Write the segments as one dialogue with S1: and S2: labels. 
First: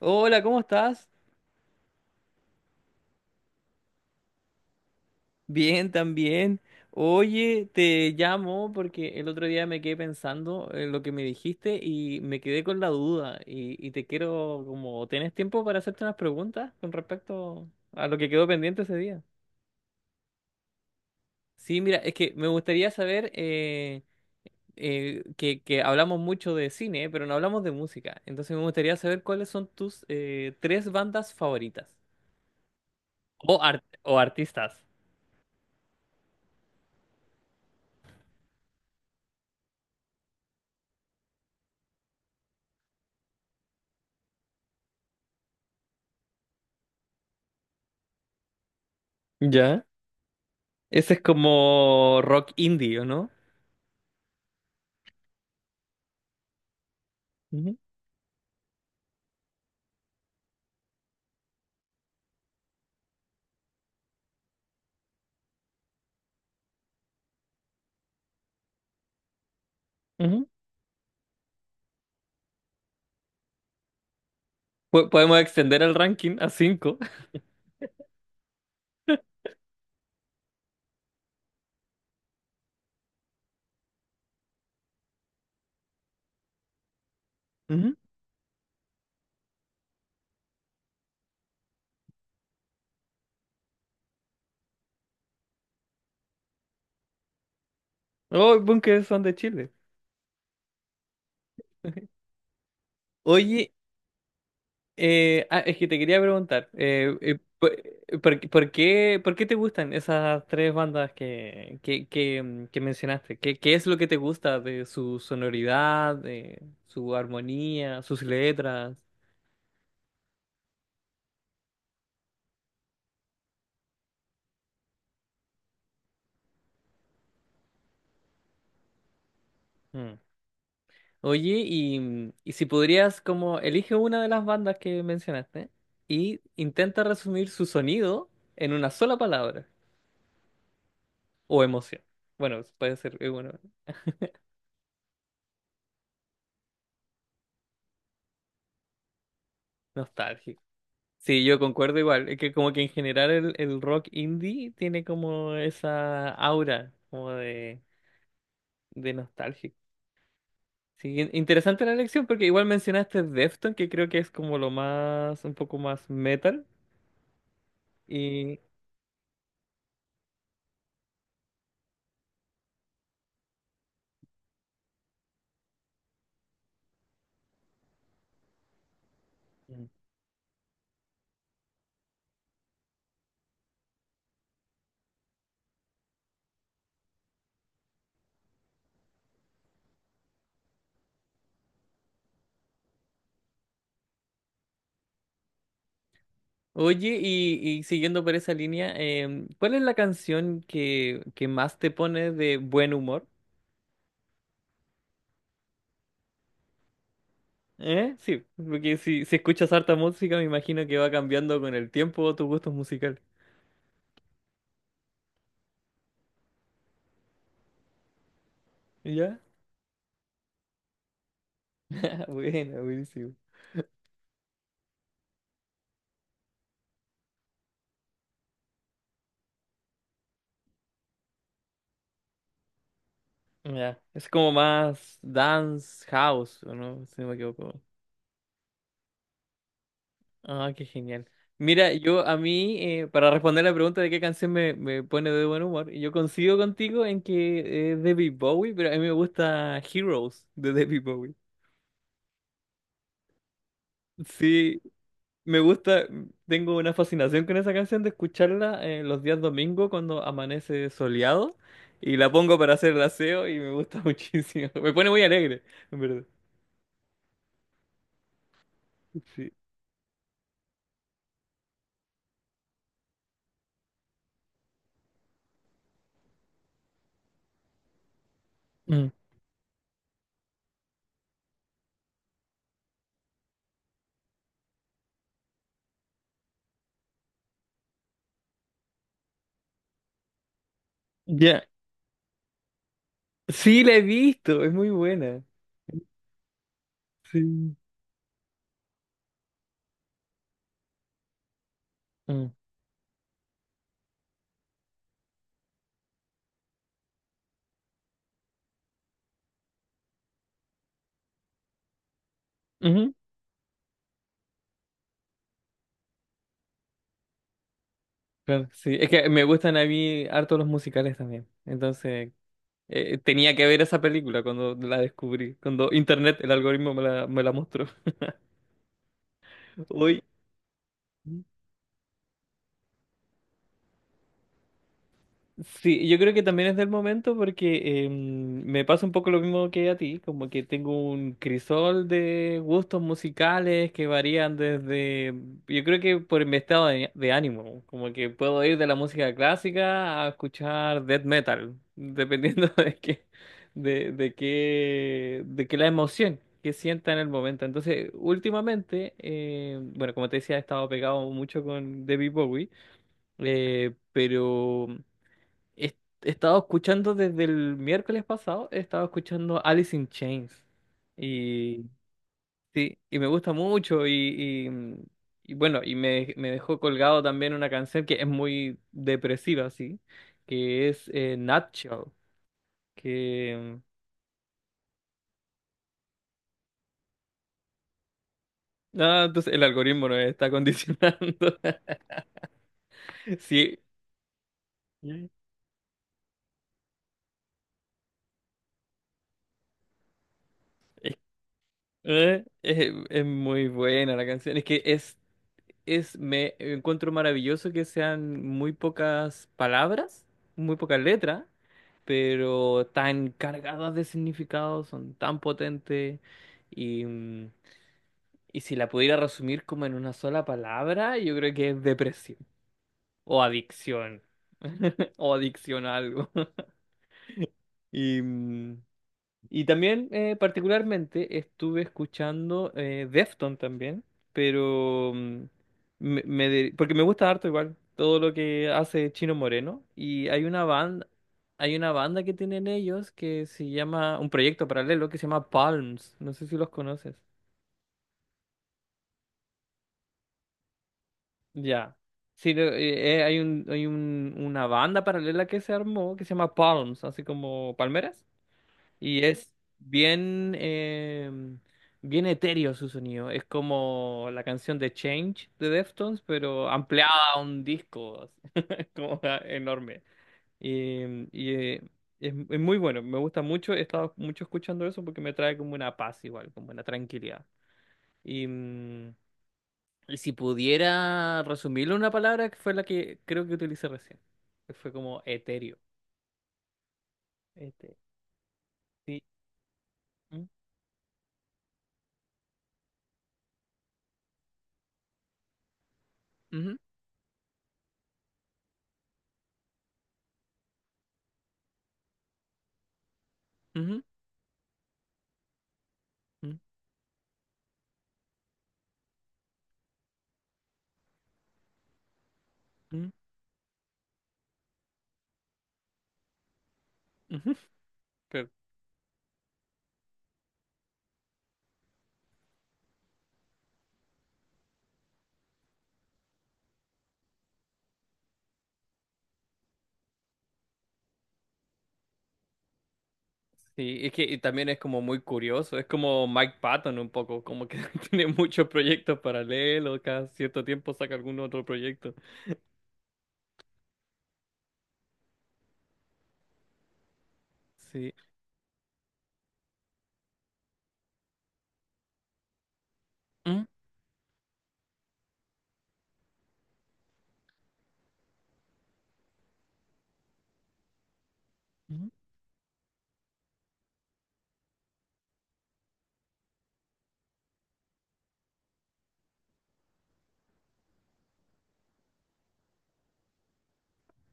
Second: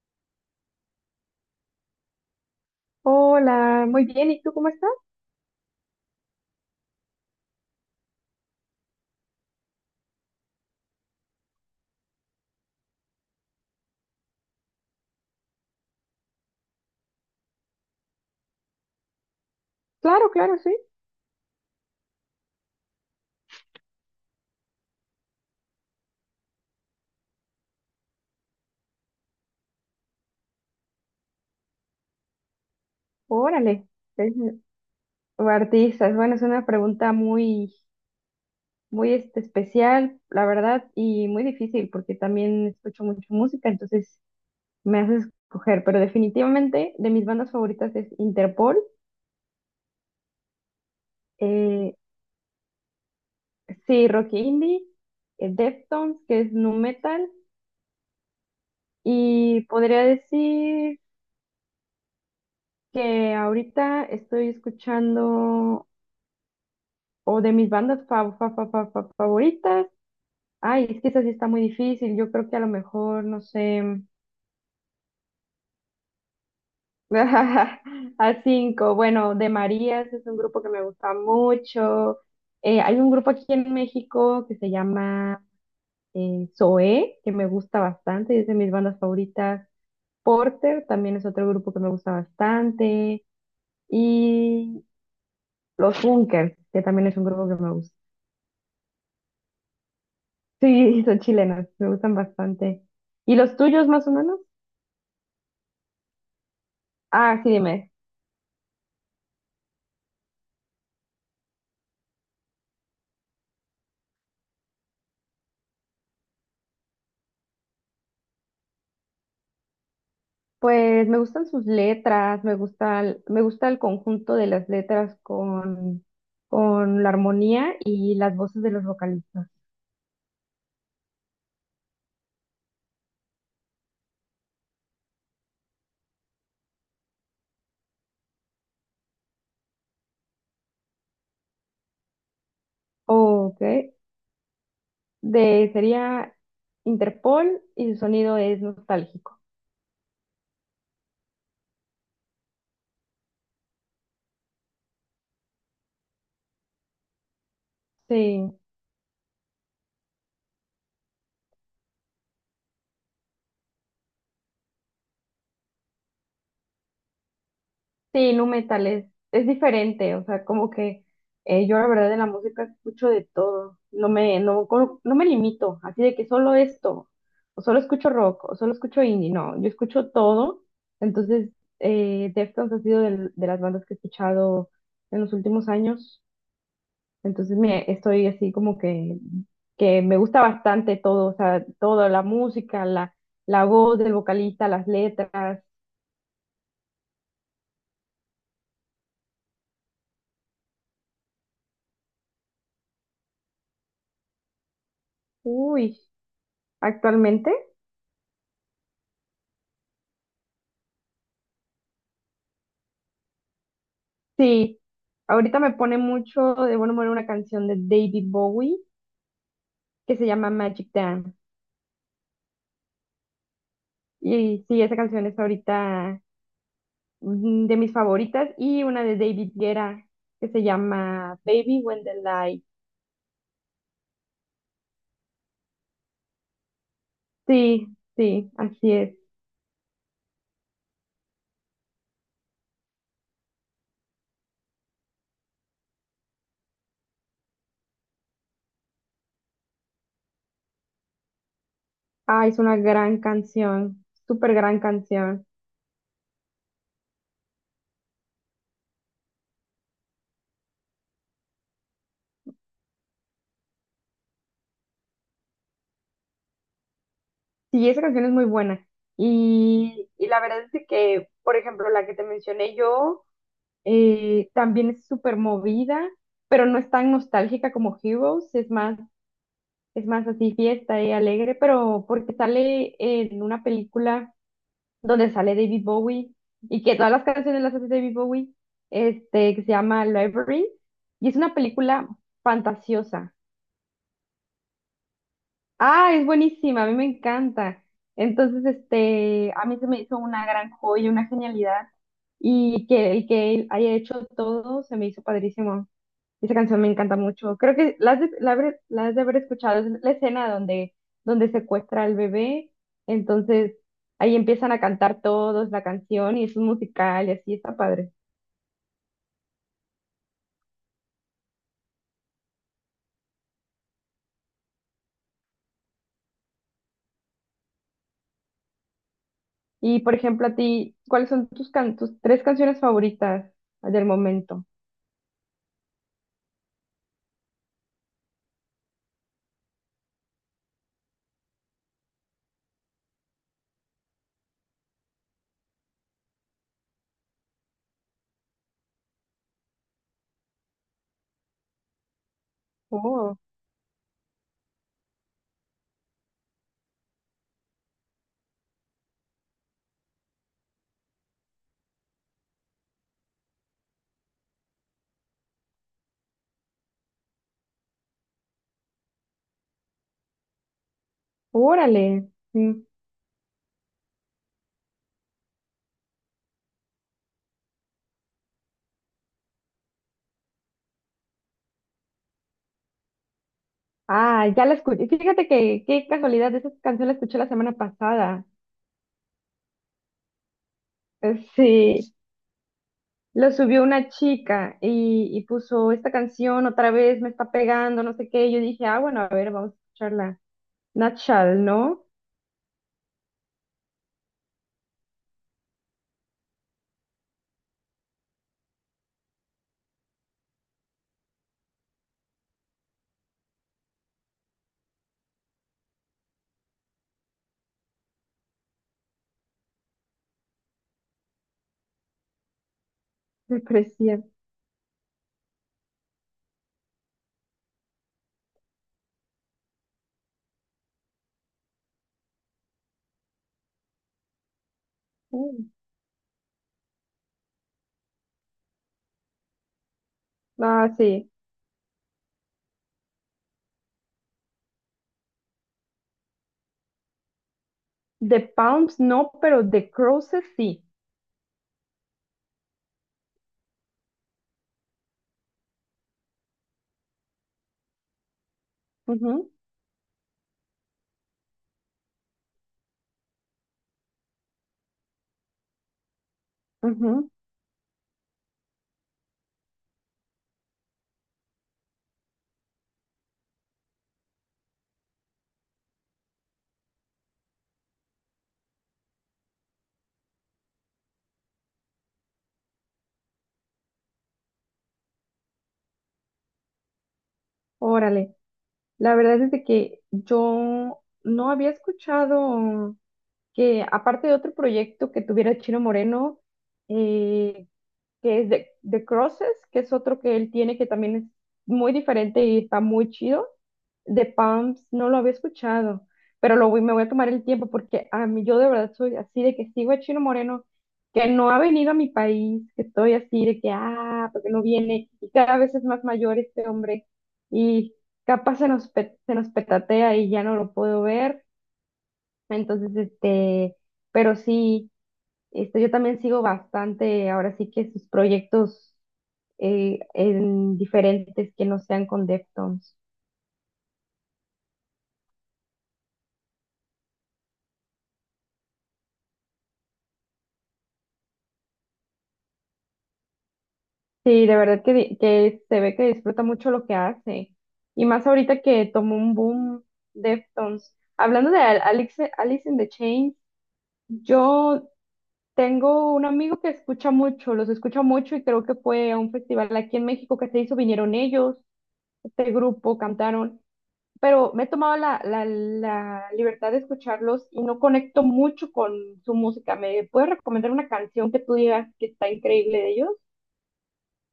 S1: Hola, ¿cómo estás?
S2: Hola, muy bien, ¿y tú cómo estás?
S1: Bien, también. Oye, te llamo porque el otro día me quedé pensando en lo que me dijiste y me quedé con la duda y te quiero, como, ¿tenés tiempo para hacerte unas preguntas con respecto a lo que quedó pendiente ese día?
S2: Claro, claro, sí.
S1: Sí, mira, es que me gustaría saber que hablamos mucho de cine, pero no hablamos de música. Entonces me gustaría saber cuáles son tus tres bandas favoritas o,
S2: Órale.
S1: o
S2: Es-
S1: artistas.
S2: o artistas, bueno, es una pregunta muy este, especial, la verdad, y muy difícil, porque también escucho mucho música, entonces me haces escoger, pero definitivamente de mis bandas favoritas es Interpol.
S1: ¿Ya? Ese es
S2: eh,
S1: como rock indie, ¿o no?
S2: sí, rock indie, Deftones, que es nu metal,
S1: Ujú,
S2: y podría decir que ahorita estoy escuchando, o de mis bandas favoritas.
S1: ujú.
S2: Ay, es que esa sí está muy difícil. Yo creo que a lo mejor, no sé,
S1: Podemos extender el ranking a
S2: a cinco. Bueno, de Marías es un grupo que me gusta mucho. Hay un grupo aquí en México que se llama Zoé, que me gusta
S1: 5.
S2: bastante, y es de mis bandas favoritas. Porter también es otro grupo que me gusta bastante. Y Los Bunkers, que también es un grupo que me gusta.
S1: Oh, Bunker son de Chile.
S2: Sí, son chilenos, me gustan bastante. ¿Y los
S1: Oye,
S2: tuyos más o menos?
S1: es que te quería preguntar,
S2: Ah, sí,
S1: por,
S2: dime.
S1: ¿por qué, por qué te gustan esas tres bandas que mencionaste? ¿Qué, qué es lo que te gusta de su sonoridad, de su armonía, sus letras?
S2: Pues me gustan sus letras, me gusta, me gusta el conjunto de las letras con la armonía y las voces de los vocalistas.
S1: Mm. Oye, y si podrías, como, elige una de las bandas que mencionaste y intenta resumir su sonido en una sola palabra o emoción. Bueno, puede ser, bueno,
S2: Ok, de, sería Interpol y su sonido es nostálgico.
S1: nostálgico. Sí, yo concuerdo igual, es que como que en general el rock indie tiene como esa aura como
S2: Sí.
S1: de nostálgico. Sí, interesante la elección porque igual mencionaste Defton, que creo que es como lo más, un poco más metal
S2: Sí, nu
S1: y...
S2: metal es diferente, o sea, como que yo la verdad de la música escucho de todo, no me, no, no me limito, así de que solo esto, o solo escucho rock, o solo escucho indie, no, yo escucho todo, entonces Deftones ha sido de, las bandas que he escuchado en los últimos años, entonces me, estoy así como que me gusta bastante todo, o sea, todo, la música, la voz del vocalista, las letras.
S1: Oye, y siguiendo por esa línea, em, ¿cuál es la canción que más te pone de buen humor?
S2: Uy, actualmente.
S1: ¿Eh? Sí, porque si escuchas harta música, me imagino que va cambiando con el tiempo tus gustos musicales.
S2: Sí, ahorita me pone mucho de buen humor una canción de David Bowie
S1: ¿Ya?
S2: que se llama Magic Dance.
S1: Bueno, buenísimo.
S2: Y sí, esa canción es ahorita de mis favoritas y una de David Guerra que se llama Baby When the Light.
S1: Ya, es como más dance house, ¿o no? Si no me equivoco.
S2: Sí, sí, así es.
S1: Ah, qué genial. Mira, yo a mí, para responder la pregunta de qué canción me pone de buen humor, yo coincido contigo en que es David Bowie, pero a mí me gusta Heroes de David Bowie.
S2: Ah, es una gran canción, súper gran
S1: Sí,
S2: canción.
S1: me gusta, tengo una fascinación con esa canción de escucharla los días domingo cuando amanece soleado y la pongo para hacer el aseo y me gusta muchísimo. Me pone muy alegre, en verdad.
S2: Sí, esa canción es muy buena.
S1: Sí.
S2: Y la verdad es de que, por ejemplo, la que te mencioné yo. También es súper movida, pero no es tan nostálgica como Heroes,
S1: Mm.
S2: es más así fiesta y alegre, pero porque sale en una película donde sale David Bowie y que todas las canciones las hace David Bowie, este, que se llama Library, y es una
S1: Ya.
S2: película fantasiosa.
S1: Sí, la he visto, es muy buena.
S2: Ah, es buenísima, a mí me
S1: Sí.
S2: encanta. Entonces, este, a mí se me hizo una gran joya, una genialidad,
S1: Mm.
S2: y que el que él haya hecho todo se me hizo padrísimo. Esa canción me encanta mucho. Creo que la has de, la has de haber escuchado. Es la escena donde, donde secuestra al bebé.
S1: Ujú.
S2: Entonces ahí empiezan a cantar todos la canción y es un musical y así está padre.
S1: Claro, sí, es que me gustan a mí harto los musicales también. Entonces, tenía que ver esa película cuando la descubrí, cuando internet, el algoritmo me la mostró.
S2: Y por
S1: Hoy.
S2: ejemplo, a ti, ¿cuáles son tus, tus tres canciones favoritas del momento?
S1: Sí, yo creo que también es del momento porque em, me pasa un poco lo mismo que a ti, como que tengo un crisol de gustos musicales que varían desde, yo creo que por mi estado de ánimo, como que puedo ir de la música clásica a escuchar death metal, dependiendo de qué,
S2: Oh,
S1: de qué la emoción que sienta en el momento. Entonces, últimamente, bueno, como te decía, he estado pegado mucho con David Bowie. Eh, pero He he estado escuchando desde el miércoles pasado, he estado escuchando Alice in Chains. Y
S2: órale. Sí.
S1: sí, y me gusta mucho. Y bueno, me dejó colgado también una canción que es muy depresiva, sí, que es Nutshell. Que.
S2: Ah, ya la escuché. Fíjate que qué casualidad, esa canción la escuché la semana pasada.
S1: No, entonces el algoritmo nos está condicionando.
S2: Sí, lo
S1: Sí.
S2: subió una chica
S1: Es,
S2: y puso esta canción otra vez, me está pegando, no sé qué. Y yo dije, ah, bueno, a ver, vamos a escucharla. Natchal, ¿no?
S1: es muy buena la canción. Es que me encuentro maravilloso que sean muy pocas palabras, muy pocas letras, pero tan cargadas de significado, son tan potentes. Y, mm, y si la pudiera resumir como en una sola palabra, yo creo que es depresión o
S2: Me
S1: adicción.
S2: parecía.
S1: O adicción a algo. Y, mm, Y también, particularmente, estuve escuchando Defton también, pero
S2: Mm.
S1: porque me gusta harto igual todo lo que hace Chino Moreno. Y
S2: Ah, sí.
S1: hay una banda que tienen ellos que se llama, un proyecto paralelo que se llama Palms. No sé si los conoces.
S2: The Palms no, pero The Crosses sí.
S1: Ya. Sí, hay un, una banda paralela que se armó que se llama Palms, así como palmeras. Y
S2: Ujú,
S1: es bien, bien etéreo su sonido. Es como la canción de Change de Deftones, pero ampliada
S2: ujú.
S1: a un disco. Así. Es como enorme. Y, em, y, eh, es muy bueno, me gusta mucho. He estado mucho escuchando eso porque me trae como una paz igual, como una tranquilidad. Y, mm, y si pudiera resumirlo en una palabra, que fue la que creo que utilicé recién, que fue como etéreo. Este,
S2: Órale. La
S1: sí,
S2: verdad es de que
S1: mm,
S2: yo no había escuchado que, aparte de otro proyecto que tuviera Chino Moreno,
S1: ujú,
S2: eh, que es de Crosses, que es otro que él tiene que también es muy diferente y está muy chido.
S1: ujú,
S2: De Pumps no lo había escuchado,
S1: mm,
S2: pero me voy a tomar el tiempo porque a mí yo de verdad soy así de que sigo a Chino Moreno, que no ha venido a mi país, que estoy así de que, ah, porque no viene, y cada vez es más mayor este hombre,
S1: mm, ujú.
S2: y
S1: Pero
S2: capaz se nos, se nos petatea y ya no lo puedo ver, entonces, este, pero sí. Este, yo también sigo bastante, ahora sí que sus proyectos en diferentes que no sean con Deftones.
S1: sí, es que y también es como muy curioso, es como Mike Patton un poco, como que tiene muchos proyectos paralelos, cada cierto tiempo saca algún otro proyecto.
S2: Sí, de verdad que, que se ve que disfruta mucho lo que hace. Y
S1: Sí.
S2: más ahorita que tomó un boom Deftones. Hablando de Alice, Alice in the Chains,
S1: Mm,
S2: yo tengo un amigo que escucha mucho, los escucha mucho y creo que fue a un festival aquí en México que se hizo, vinieron ellos,
S1: mm.
S2: este grupo, cantaron. Pero me he tomado la, la libertad de escucharlos y no conecto mucho con su música. ¿Me puedes recomendar una canción que tú digas que está increíble de ellos?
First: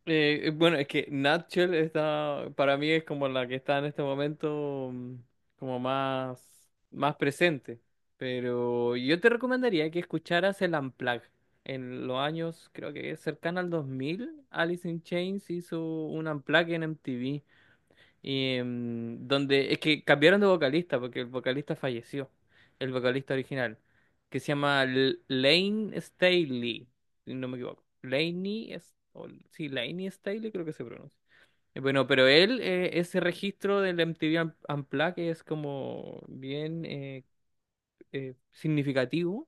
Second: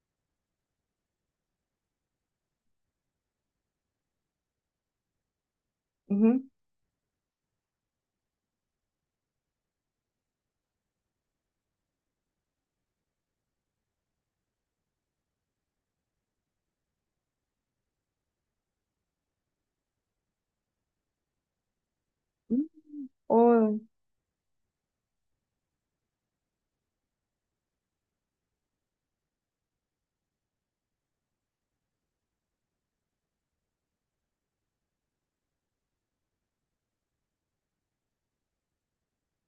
S1: Bueno, es que Natchel está, para mí es como la que está en este momento como
S2: Ujú.
S1: más, más presente, pero yo te recomendaría que escucharas el Unplugged. En los años, creo que cercano al 2000, Alice in Chains hizo un Unplugged en MTV. Y donde es que cambiaron de vocalista porque el vocalista falleció, el vocalista original,
S2: Oh,
S1: que se llama Lane Staley, si no me equivoco. Laney, es, sí, Laney Staley creo que se pronuncia. Bueno, pero él, ese registro del MTV Unplugged es como bien, significativo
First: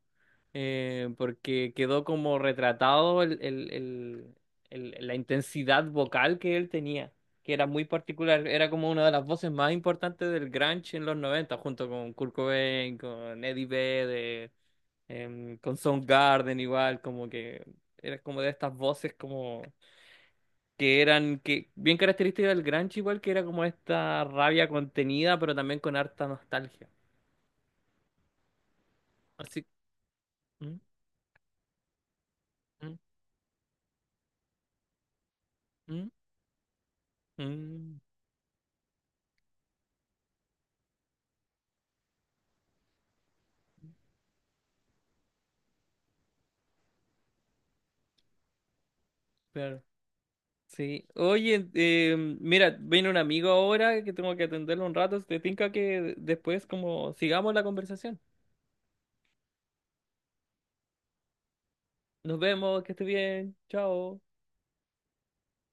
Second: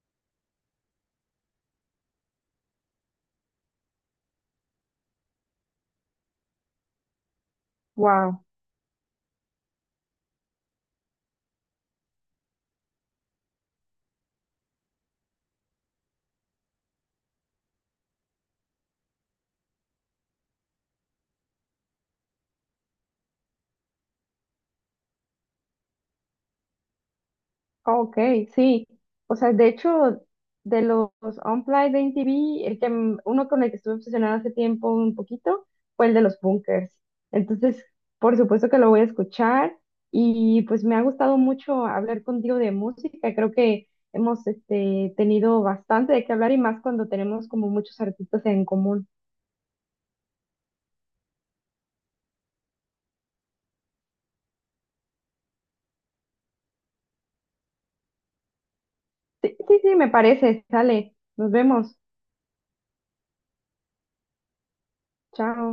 S1: porque quedó como retratado la intensidad vocal que él tenía, que era muy
S2: wow.
S1: particular, era como una de las voces más importantes del grunge en los 90 junto con Kurt Cobain, con Eddie Vedder, con Soundgarden igual, como que era como de estas voces como que eran que bien características del grunge igual que era como esta rabia contenida, pero también con harta nostalgia.
S2: Ok, sí. O sea,
S1: Así.
S2: de hecho,
S1: ¿Mm?
S2: de los Unplugged de MTV, el que,
S1: ¿Mm?
S2: uno con el que estuve obsesionada hace tiempo un poquito fue
S1: ¿Mm?
S2: el de los Bunkers. Entonces,
S1: Mm,
S2: por supuesto que lo voy a escuchar y pues me ha gustado mucho hablar contigo de música. Creo que hemos este, tenido bastante de qué hablar y más cuando tenemos como muchos artistas en común.
S1: claro. Sí. Oye, mira, viene un amigo ahora que tengo que atenderlo un rato. ¿Te tinca que después como sigamos la conversación?
S2: Sí, sí, sí, me parece. Sale. Nos vemos.
S1: Nos vemos, que esté bien. Chao.
S2: Chao.